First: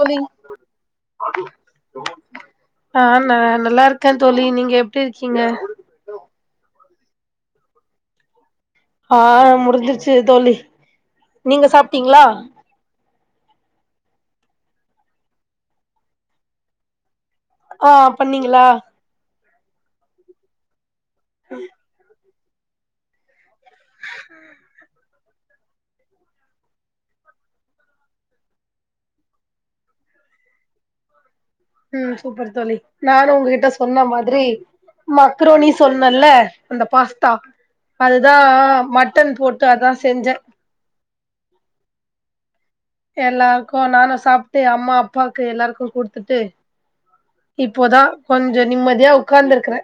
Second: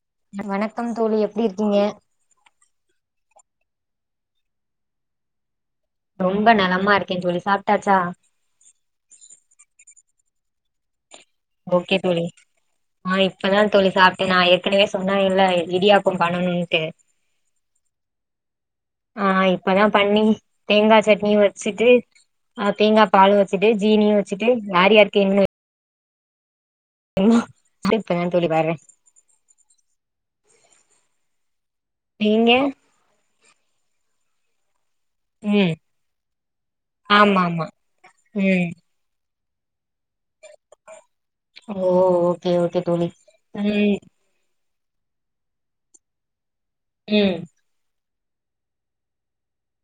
தோழி வணக்கம் தோழி எப்டி இருக்கீங்க? ஆ நா நல்லா இருக்கே தோழி நீங்க எப்டி இருக்கீங்க? ரொம்ப நெலமா இருக் கேன் தோழி சாப்ட்டாச்சா ஆ முடிஞ்சுருச்சு தோலி நீங்க ஓகே தோழி சாப்ட்டீங்ளா ஆ இப்பதா தோளி சாப்ட்டே நா ஏற்கனவே சொன்ன இல்ல இடியாப்பம் பண்ணணும்ன்ட்டு ஆ பண்ணீங்களா ஆ இப்பதா பண்ணி தேங்கா சட் நீ வச்சிட்டு ஆ தேங்கா பாளு வரது சிட்டு ஜீனியும் வச்சிட்டு யாருயாரு கேன்னு எம்மா இப்ப தான் தோளி வர்றே உம் நீங்க சூப்பர் தோளி நானு உங்ககிட் ட சொன்ன மாதுரி மக்ரோனி ம் சொன்னல்ல அந்த பாஸ்தா ஆமா ஆமா அதுதா ம் மட்டன் போட் அதா செஞ்ச ஓ ஓ எல்லார்க்கு நானு சாப் ட்டு அம்மா அப்பாக்கு எல்லார்க்கும் குடுத்துட்டு ம் இப்போதா கொஞ்சோ நம்மதியா உக்காந்துருக்குறே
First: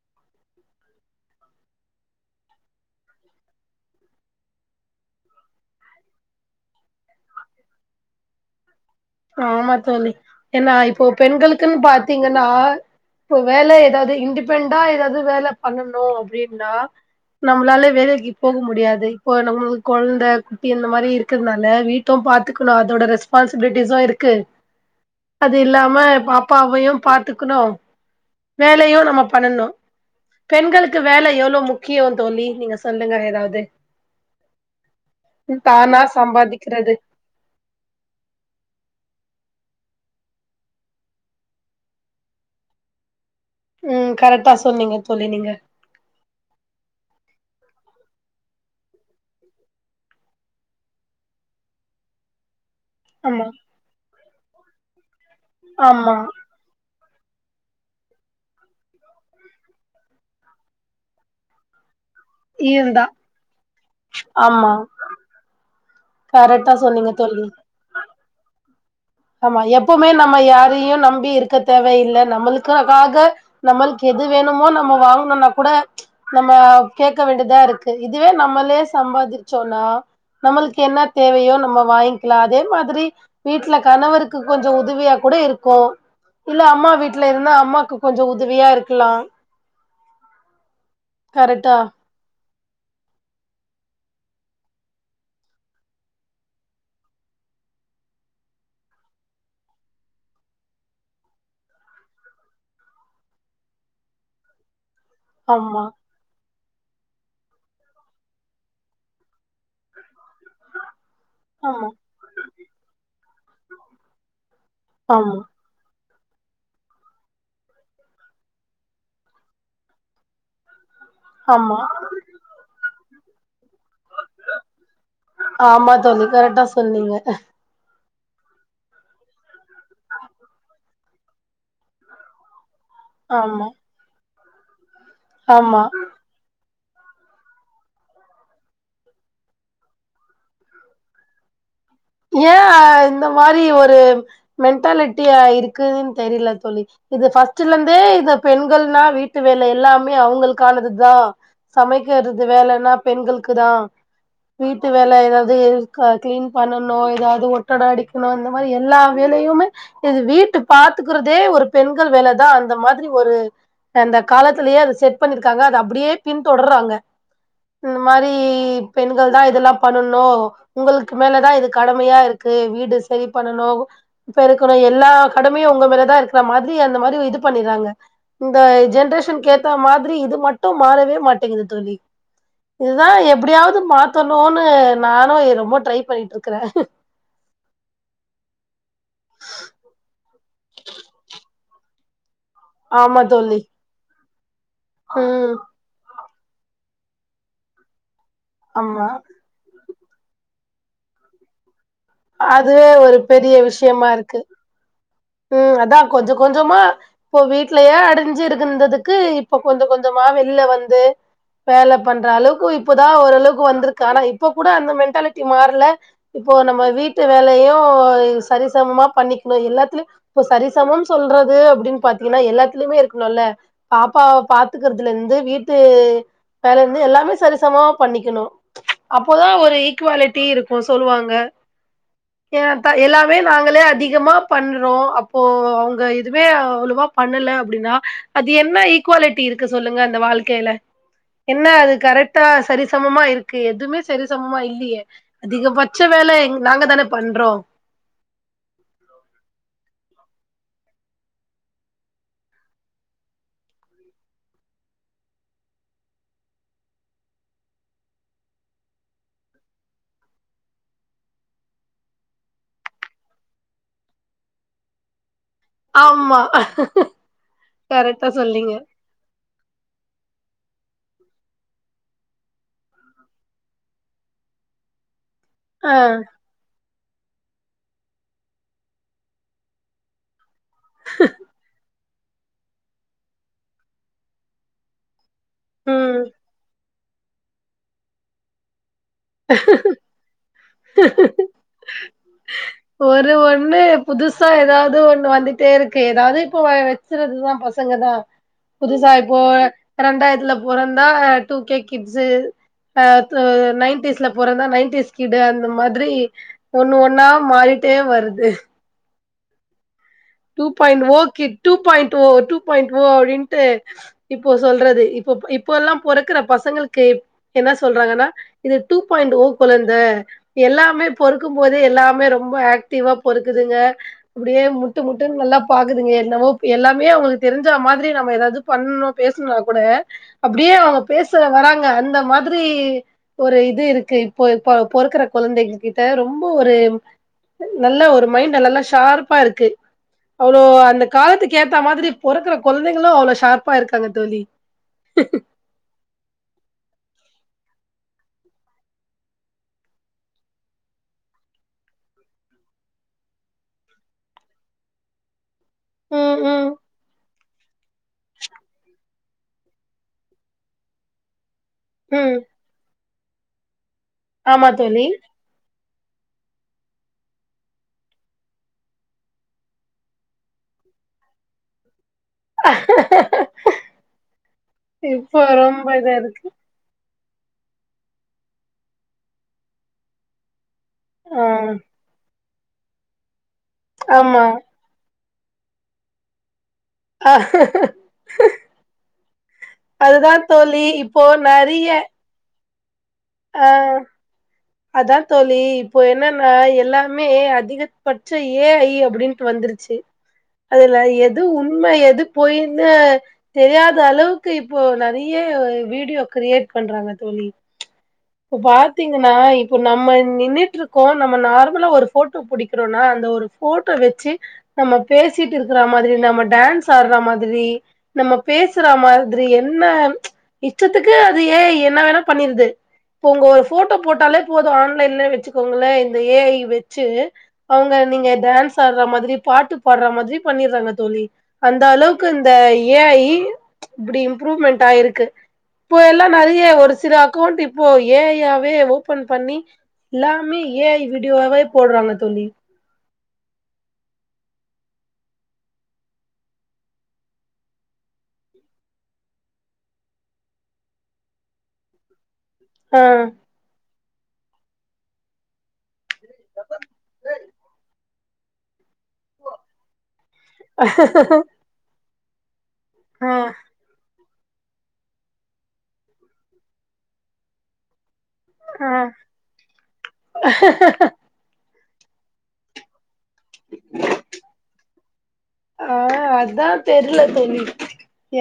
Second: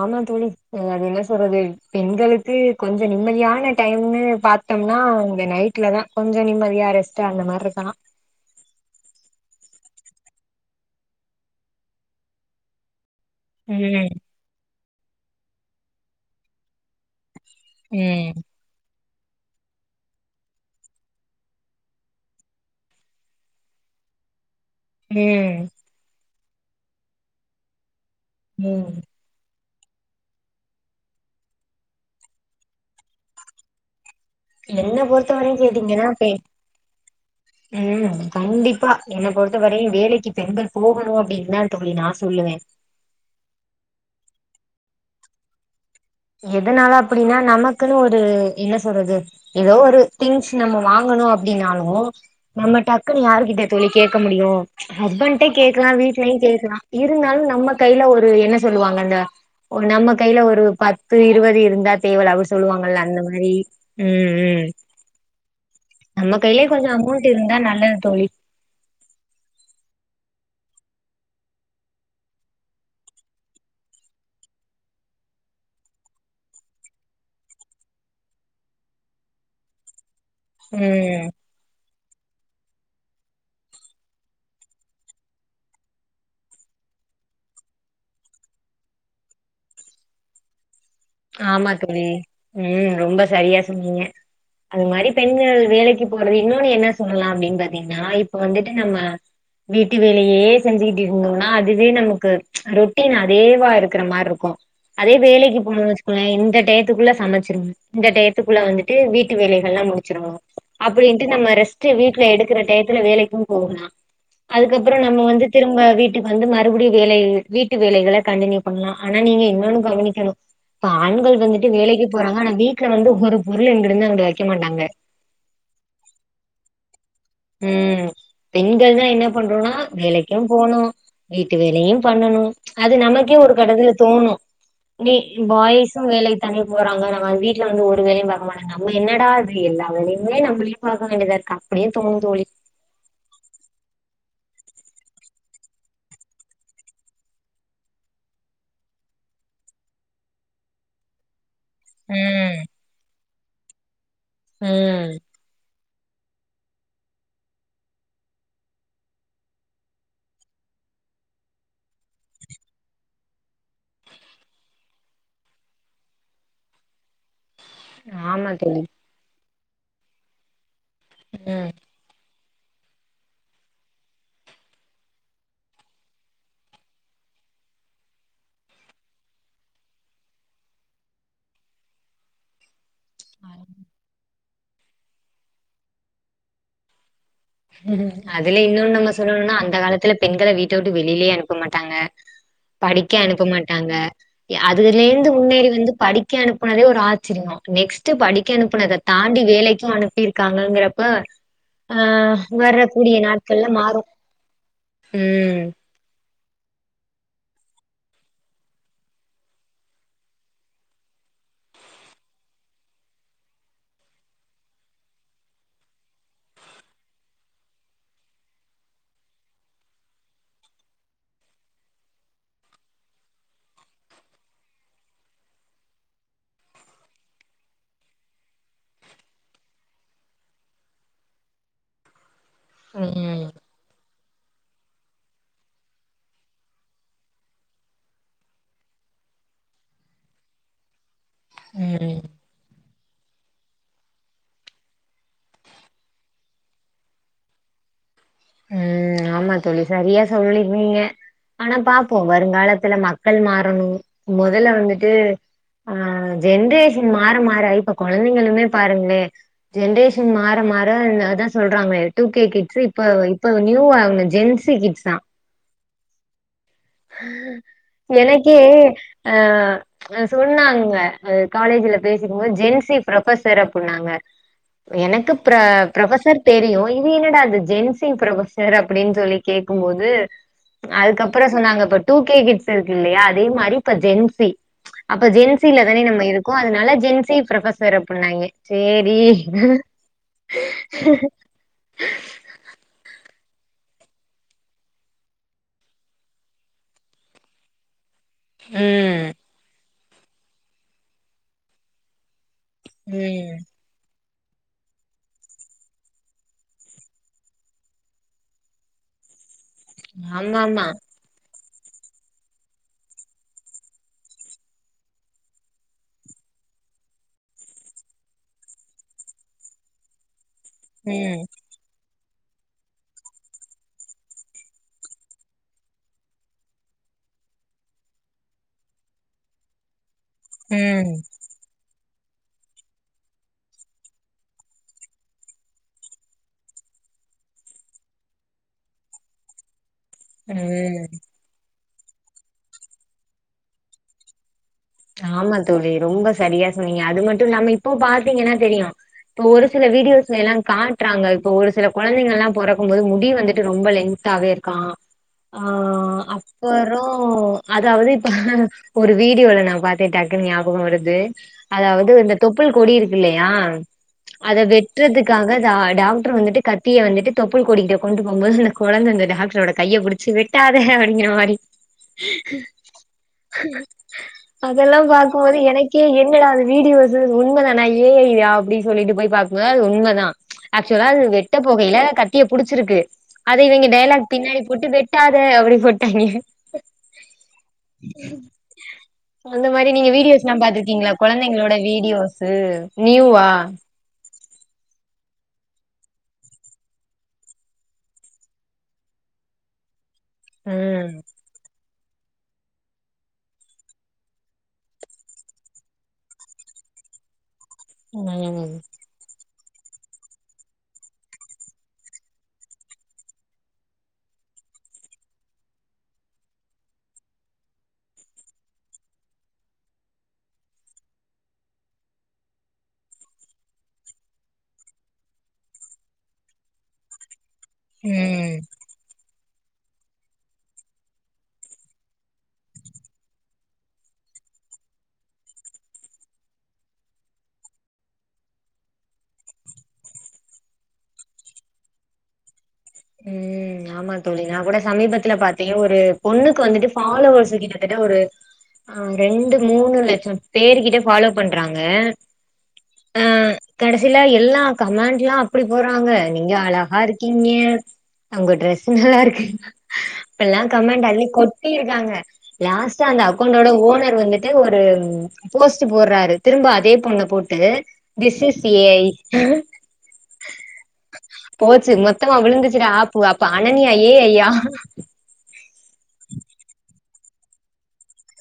ஆமா தோளி அது என்ன சொல்றது பெண்களுக்கு கொஞ்சு நிம்மதியான டைம்ன்னு பாத்தோம்னா இந்த நைட்லதா கொஞ்சு நிம்மதியா ரெஸ்ட் அந்த மார்ருக்கலா ஆமா தோழி ஏன்னா இப்போ பெண்களுக்குன் பாத்தீங்கன்னா ப்போ வேல ம் ஏதாவ்து இன்டிபென் டா எதாது வேல பண்ணனு அப்டின்னா நம்ளாலே வேலேக்கி ம் போக முடியாதே ப்போ நம்ளுக்கு குழந்தை குட்டி இந்தமாரி இருக்கதுனால வீட்டு பாத்துக்கணு அதோட ரெஸ்பான்சிபிலிட்டி டிசோ இருக்கு அது ம் இல்லாம பாப் ப்பாவையும் பாத்துக்குணும் ம் வேலயு நம்ம பண்ணணு பெண்களுக்கு வேல எவ்ளோ முக்கியொ தோளி நீங்க சொல்லுங்க ஏதாவது என்ன பொறுத்த வரையும் தானா கேட்டீங்கேன்னா பே சம்பாதிக்கிறது ம் கண்டிப்பா என்ன பொறுத்த வரையு வேலைக்கு பெண்கள் போகணு அப்படின்ந்தா தோழி நா சொல்லுவே உம் கரெட்டா சொன்னீங்க தோளி நீங்க எதுனால அப்புடின்னா நமக்குன்னு ஒரு என்ன சொல்றது ஏதோ ஒரு திங்ஸ் நம்ம வாங்கணு அப்டின்னாலு நம்ம டக்குன்னு யாரு ஆமா கிட்ட தோழி கேக்க முடியு ஹஸ்பண்டே கேக்குலா ஆமா வீட்லயும் கேக்குலா இருந்தாலும் நம்ம கையில ஒரு என்ன சொல்லுவாங்க அந்த ஒரு நம்ம கையில ஒரு பத் [unintelligible] இருவது இருந்தா தேவல்ல அப்டி சொல்லுவாங்கல்ல இருந்தா அந்த மாரி, உம் உம், ஆமா நம்ம கைலே கரெக்டா கொஞ்சம் சொன்னீங்க அமௌண்ட் தோழி இருந்தா நல்லது தோழி ஆமா எப்பவுமே நம்ம யாரையும் நம்பி இருக்க தேவையில்ல நம்மக்கக்காக நம்மளுக்கு எது வேணுமோ நம்ம வாங்கணும்னா கூட நம்ம கேக்க வேண்டியதா இருக்கு இதுவே நம்மளே சம்பாதிச்சோம்னா நம்மளுக்கு என்ன ம் தேவையோ நம்ம வாங்கி கிலா அதே மாதிரி வீட்டுல கணவருக்கு கொஞ்சோ உதவியா கூட இருக்கும் இல்ல அம்மா வீட்டுல இருந்தா அம்மாக்கு கொஞ்சோ உதவியா இருக்கலாம். ஆமா கவி. உம் ரொம்ப செரியா சொன்னீங்க அது மாரி பெண்கள் வேலைக்கு போறது இன்னொன்னு என்ன சொல்லலா அப்படின்னு பாத்தீங்கன்னா இப்ப வந்துட்டு நம்ம வீட்டு வேலையே செஞ்சுக்கிட்டு இருந்தோம்னா அதுவே நமக்கு ரொட்டீன் அதேவா இருக்கிற மாரி இருக்கும் அதே வேலைக்கு ஆமா போனுனு வச்சு னை இந்த டயத்துக்குள்ள சமைச்சிருவே இந்த டயத்துக்குள்ள வந்துட்டு வீட்டு ட்டு வேலைகளெல்லா முடுச்சுருவோம் அப்படின்ட்டு நம்ம ஆமா ரெஸ்டு வீட்டுல எடுக்கிற டைத்துல வேலைக்கும் போகலா அதுக்கப்புறம் நம்ம ஆமா வந்து திரும்ப வீட்டு ட்டு வந்து மறுபடியும் வேலை வீட்டு வேலைகளை கண்டியூ பண்ணலாம் ஆனா நீங்க இன்னொன்னு கவனிக்கணும் இப்ப ஆண்கள் வந்துட்டு ஆமா வேலைக்கு போறாங்க ஆனா வீட்டு்ல வந்து [unintelligible] அங்கிட்டு வைக்க மாட்டாங்க ஆமா தோழி கரெட்டா சொன்னீங்க. உம். பெண்கள்னா என்ன பண்றோம்னா ஆ வேலைக்கும் போணும் வீட்டு வேலையும் பண்ணணும். அது நமக்கே ஒரு ஆமா கட்டத்துல தோணும். நீ ஆமா பாய்ஸும் வேலை தானே போறாங்க நம் வீட்டு வந்து ஒரு வேலயும் பாக்க மாட்டாங்க நம்ம என்னடா இது எல்லா வேலையுமே நம்மளையும் பாக்க வேண்டியத இருக்கு அப்டின் ஏ ஆ இந்த மாரி ஒரு மென்டாலிட்டியா இருக்குதுன்னு தெரியில தோழி இது ஃபஸ்ட்ல இருந்தே இந்த பெண்கள்னா வீட்டு வேலை எல்லாமே அவ்ங்களுக்கானது தான் சமைக்கிறது ம் வேலன்னா பெண்கள் க்குதா வீட்டு ம் வேல ஏதாவது இரு கா கிளீன் பண்ணணு னோ ஏதாவது ஒட்டட அடிக்கணும் அந்த மாரி எல்லா வேலையுமே இது வீட்டு பாத்துக்கிறதே ஒரு பெண்கள் வேலதான் அந்த மாதிரி ஒரு அந்த காலத்திலேயே அது செட் பண்ணிருக்காங்க அது அப்படியே பின்தொடர்றாங்க. இந்த மாரி ஆமா தோழி பெண்கள் தா இதெல்லாம் பண்ணனோ உங்களுக்கு மேல தான் இது ம் -ம்மையா இருக்கு வீடு சேரி பண்ணணு பெருக்கணு எல்லா கடமையு உங்க மேலதா இருக்கிற மாதிரி அந்த மாதிரி இது பண்ணிறாங்க இந்த ஜென்ரேஷன்கு ஏத்த மாதிரி இது மட்டு மாறவே மாட்டேங்குது தோழி இதுதா எப்டியாவது மாத்தோன் னோனு நானு இ-‌ ரொம்ப ட்ரை பண்ணிட்டுருக்க க்குற அதுல இன்னொன் நம்ம சொல்லணுனா அந்த காலத்துல பெண்கள வீட்ட வுட்டு வெளிலயே அனுப்ப மாட்டாங்க படிக்க ஆமா அனுப்ப தோழி மாட்டாங்க அதுகல இருந்து ம் முன்னேறி வந்து படி கே அனுப்புனதே ஒரு ஆச்சர்யோ நெக்ஸ் படிக்க அனுப்புனத ஆமா தாண்டி வேலைக்கு அனு இருக்காங்கங்கிறப்ப அ அதுவே ஒரு பெரிய விஷயமா இருக்கு ம் அதா கொஞ்சோ கொஞ்சமா இப்போ வீட்லயே அடைஞ்சு இருந்ததுக்கு இப்போ கொஞ்சோ கொஞ்சமா வெள்ல வந்து வேல பண்ற அளவுக்கு இப்போதா ஓரளவுக்கு வந்துருக்கு ஆனா இப்போ கூட அந்த மென்டாலிட்டி மாறல இப்போ நம்ம வீட்டு வேலையு சரிசமமா பண்ணிகணு எல்லாத்துலயு இப்ப சரிசமம் சொல்றது அப்டின் பாத்தீங்கனா எல்லாத்துலயுமே இருக்கணுல்ல பாப்பாவ பாத்துக்கிறதுல இருந்து வீட்டு வேல இருந்து எல்லாமே சரிசமமா பண்ணிக்கணு அப்போதா ஒரு ஈக்வாலிட்டி இருக்கு சொல்லுவாங்க தா-எல்லாமே ம். நாங்களே அதிகமா பண் அப்றோ அப்போ அவங்க இதுவே அவலவா பண்ணல அப்டினா அது என்ன ஈக்வாலிட்டி இருக்கு சொல்லுங்க அந்த வாழ்க்கையில என்ன அது ம். கரெக்டா சரி சமமா இருக்கு எதுமே சரி சமமா இல்லயே அதிகபட்ச வேல நாங்க தானே பண்றோ ம் ஆமா தோழி சரியா சொல்லிருந்தீங்க ஆனா பாப்போ வருங்காலத்துல மக்கள் மாறணு முதல வந்துட்டு ஆ ஜென்ரேஷன் மாற மாற இப்ப கொழந்தைங்களுமே பாருங்களே ஜென்ரேஷன் மாற மாற அதா சொல்றாங்களே டூ கே கிட்ஸ் இப்ப இப்ப நியூ ஆகணு ஜென்ஸு கிட்ஸ் ஆ ஆம்மா எனக்கே அ சொன்னாங்க அ காலேஜ்ல பேசிக்கு போது ஜென்சி ப்ரொபசர் அப்பின்னாங்க எனக்கு ப்ர ஆ ப்ரபசர் தெரியு இது என்னடா அந்த ஜென்சி ப்ரபசர் அப்டின் சொல்லி கேக்கும்போது அதுக்கப்பறோ இப்போ டூ கே கிட்ஸ் இருக்குல்லயா அதே மாரி இப்ப ஜென்சி அப் இப்ப ஜென்சில தானே நம்ம ம் இருக்கோ அதனால ஜென்சி ப்ரொபசர் அப்பனாங்க சேர் ஒரு ஒ ஒண்ணு புதுசா ஏதாது ஒண்ணு வந்துட்டே இருக்கு ஏதாது இப்ப வச்சறதுதா பசங்க தா புதுசா ம் இப்போ ரெண்டாயித்துல பொறந்தா டூ கே கிட்ஸு அ ம் நைன்டிஸ் ல பொறந்தா நைன்டிஸ் கிட்டு அந்த மாதிரி ஒண்ணு ஒன்னா மாறிட்டே வருது. டு ஆமாமா பாயிண்ட் ஓ கிட். டு பாயிண்ட் ஓ டு பாயிண்ட் ஓ அப்படின்ட்டு இப்போ சொல்றது இப்போஇப் இப்போலான் பொறக்கற பசங்களுக்கு என்ன சொல்றாங்கன்னா இது டு பாயிண்ட் ஓ குழந்தா. எல்லாமே ம் பொறுக்கும் போதே எல்லாமே ரொ ரொம்ப ஆக்டிவா பொறக்குதுங்க அப்டியே மு முட்டு முட்டுன்னு நல்லா பாக்குதுங்க என்னவோ எல்லாமே அவுங்களுக்கு தெரிஞ்சா மாரி நம்ம ஏதாவது பண்ணோ பேசனா கூட. அப்டியே அவுங்க ம் பேச வராங்க அந்த மா மாரி ஒரு இது இருக்கு இப்போ இப்ப பொறக்கற கொல்ந்தைங்க கிட்ட ரொம்ப ஒரு நல்ல ஒரு மைண்ட நல்லா ஷார்ப்பா இருக்கு. அவ்ளோ ம் அந்த காலத்து கே இந்த மாதிரி பொறக்கற குழந்தைகளும் அவ்ளோ ஷார்பா இருக்காங்க தோழி. ஆமா தோழி ரொம்ப சரியா சொன்னீங்க அது மட் டுலாம இப்போ பாத்தீங்கன்னா தெரியு இப்போ ஒரு சில வீடியோஸ்லைலா காட்றாங்க இப்ப ஒரு சில கொழந்தைங்கள்ளா பொறக்கும் போது முடி வந்துட்டு ரொம்ப லென்தாவே இருக்கா ஆஹ் ம், ம். அப்பறோ. அதாவது இப்ப ஒரு வீடியோல நா பாட்டே டக்குனு ஞாபகோ வருதே. அதாவது இந்த ம். தொப்புள் கொடி இரு இல்லையா? அத ஆமா தோழி. வெட்றதுக்காக தா டாக்டர் வந்துட்டு கத்திய வந்துட்டு தொப்புள் கொடிக்கிட்டு கொண்டு போம்போது அந்த குழந்தை அந்த டாக்டரோட கைய புடிச்சு வெட்டாத அப்படிங்ற மாரி இதெல்லா இப்போ பாக்கும்போது ரொம்ப எனகே இதா இருக்கு. என்னாடா அது வீடியோ பேசுறது உண்மதானா ஏ ஐ யா அப்டி சொல்லிட்டு போய் பாக்குபோது அது உண்மதா ச் ஆச்சுவலா அது ஆ வெட்டப்போகையில கட் திய புடிச்சிருக்கு. அத இவைங்க டையலாக் ஆமா. பின்னாடி போட்டு. [unintelligible] அப்டி போட்டாய்ங்க. அந்த மாரி நீங்க அதுதான் வீடியோஸ்லா தோழி. பாத்துருக்கீங்களா இப்போ கொலந்தைங்களோட நெறைய வீடியோசு. நியூவா. அதா தோழி இப்போ என்னன்னா எல்லாமே அதிகபட்சம் ஏ ஐ அப்டின்னுட்டு வந்துருச்சு. அதுல ம் எது உண்மை எது போயின்னு தெரியாத அளவுக்கு இப்போ நறைய வீடியோ கிரியேட் பண்றாங்க தோழி. இப்ப ம் பாத்தீங்கனா. இப்போ நம்ம நின்ட்ருக்கோ நம்ம நார்மலா ஒரு போட்டோ புடிக்கிறோன்னா, அந்த ஒரு போட்டோ வெச்சு நம்ம பேசிட்டு இருக்கற மாத்ரி, நம்ம டான்ஸ் ஆடற மாத்ரி, நம்ம பேசுறா மாத்ரி, என்ன இஷ்டத்துக்கு அது ஏ ஐ என்ன வேணா பண்ணிருது. போ உங்க ஒரு போட்டோ போட்டாலே போதும், ஆன்லைன்ல வெச்சுக்கோங்களே இந்த ஏ ஐ வெச்சு. அவுங்க நீங்க ம் டான்ஸ் ஆடற மாதிரி பாட்டு பாடற மாத்ரி பண்ணிடுறாங்க தோழி, அந்த அளவுக்கு இந்த ஏ ஐ இப்டி இம்ப்ரூவ்மெண்ட்டாயிருக்கு. இப்போ எல்லா நெறைய ஒரு சில அக்கவுண்ட் இப் இப்போ ஏ ஐ யாவே ஓபன் பண்ணி எல்லாமே ஏ ஐ வீடியோவாவே போடறாங்க தோழி. உம் ஆமா தோழி நா கூட சமீபத்துலப் பார்த்தீங்க ஒரு பொண்ணுக்கு வந்துட்டு ஃபாலோவர்ஸ் கிட்டத்தட்ட ஒரு ஆஹ் ரெண்டு, மூணு லட்சோ பேருக்கிட்ட ஃபாலோ பண்றாங்க. ஆ கடைசியில எல்லா கமெண்ட்லா அப்டி போட்றாங்க, நீங்க அழகா இருக்கீங்க. அவுங்க ட்ரெஸ் நல்லாருக்கு. இப்பெல்லா கமெண்ட் அள்ளி கொட்டிருக்காங்க. லாஸ்ட்டா அந்த ஆ அக்கோண்டோட ஓனர் வந்துட் ஒரு போஸ்ட் போட்றாரு, திரும்ப அதே பொண்ண போட்டு திஸ் ஸ் ஏ ஆ ஐ போச்சு மொத்தமா விழுந்து கிற ஆப் ஒ அப்ப ஆனன்யா ஏ ஐ-யா [inaudible] ஆஹ் அதா தெர்ல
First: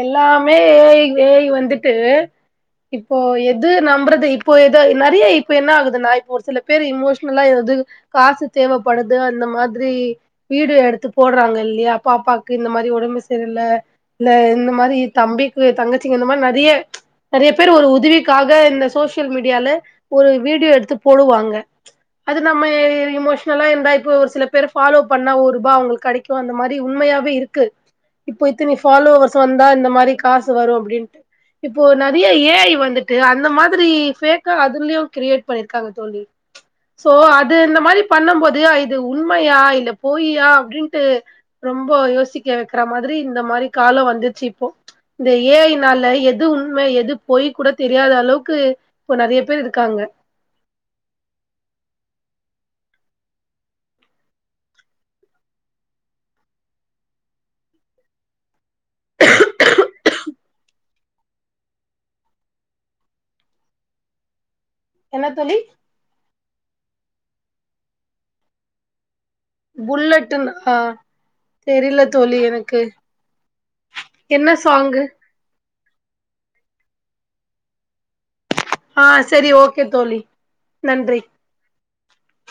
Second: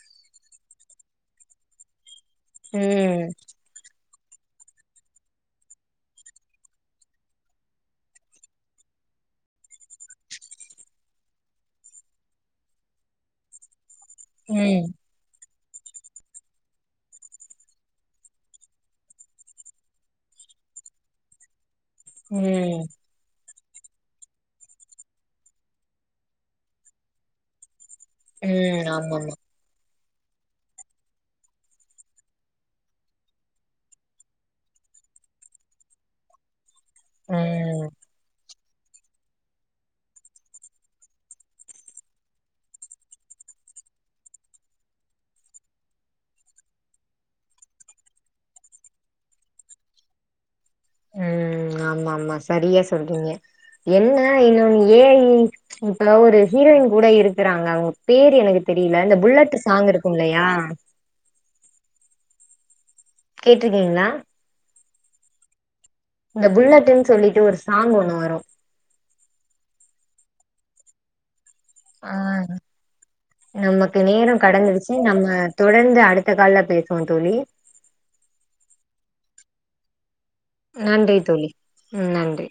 எல்லாமே ஏ ஐ ஏ ஐ வந்துட்டு இப்போ ம் எது நம்பறத் இது இப்போ இது நறைய இப்ப என்ன ஆகுதுன்னா இப்ப ஒரு சில பேர் இமோஷனலா எது காசு தேவப்படது அந்த மாதிரி வீடியோ எடுத்து போடறாங்க இல்லையா பாப்பாக்கு இந்த மாரி ஒடம்பு செரில்ல. இல்ல இந்த ம் மாரி தம்பிக் க்கு தங்கச்சிங்க இந்த மாரி நறைய நறைய பேரு ஒரு உதவிக்காக, இந்த சோசியல் மீடியால ஒரு வீடியோ எடுத்து போடுவாங்க. அது நம்ம ம் இமோஷ் னல்லா இருந்தா இப்போ ஒரு சில பேர் ஃபலோவ் பண்ணா ஒரூபா, அவுங்ளுக்கு கடைக்கு அந்த மாரி. ரி உண்மையாவே இருக்கு. இப்போ இத்தினி ம் ஃபாலோவர்ஸ் ஆமாமா வந்தா இந்த மாரி க காசு வரு அப்டின்ட்டு, இப்போ நறைய ஏ ஐ வந்துட்டு, அந்த மாதிரி ஃபேக்கா அதுலயு கிரியேட் பண்ணிருக்காங்க தோழி. சோ அது இந்த ம் மாரி பண்ணும்போ து இது உண்மையா, இல்ல பொய்யா அப்டின்ட்டு ரொம்போ யோசிக்க வெக்ற மாரி இந்த மாரி காலோ வந்திர்ச்சு இப்போ இந்த ஏ ஐ னால எது உண்ம, எது போய் கூட தெரியாத அளவுக்கு இப்போ நறைய பேர் இருக்காங்க. உம் ஆமா ஆமா சரியா சொல்றீங்க, என்ன இன்னு ஏ ஐ இப்ப ஒரு ஹீரோயின் கூட இருக்கறாங்க, அவுங்க பேரு எனக்கு தெரியல இந்த புல்லட் சாங் இருக்கும் இல்லையா கேட்ருக்கீங்களா என்ன தோழி இந்த புல்லட்டுன் சொல்லிட்டு, ஒரு சாங் ஒண்ணு வரு. புல்லட்டுன் ஆ தெரில தோழி ஆஹ் எனக்கு நமக்கு நேரோ என்ன கடந்துருச்சு சாங்கு நம்ம தொடர்ந்து அடுத்த கால்ல பேசுவோ தோழி. ஆஹ் செரி ஓகே தோழி நன்றி தோழி ம் நன்றி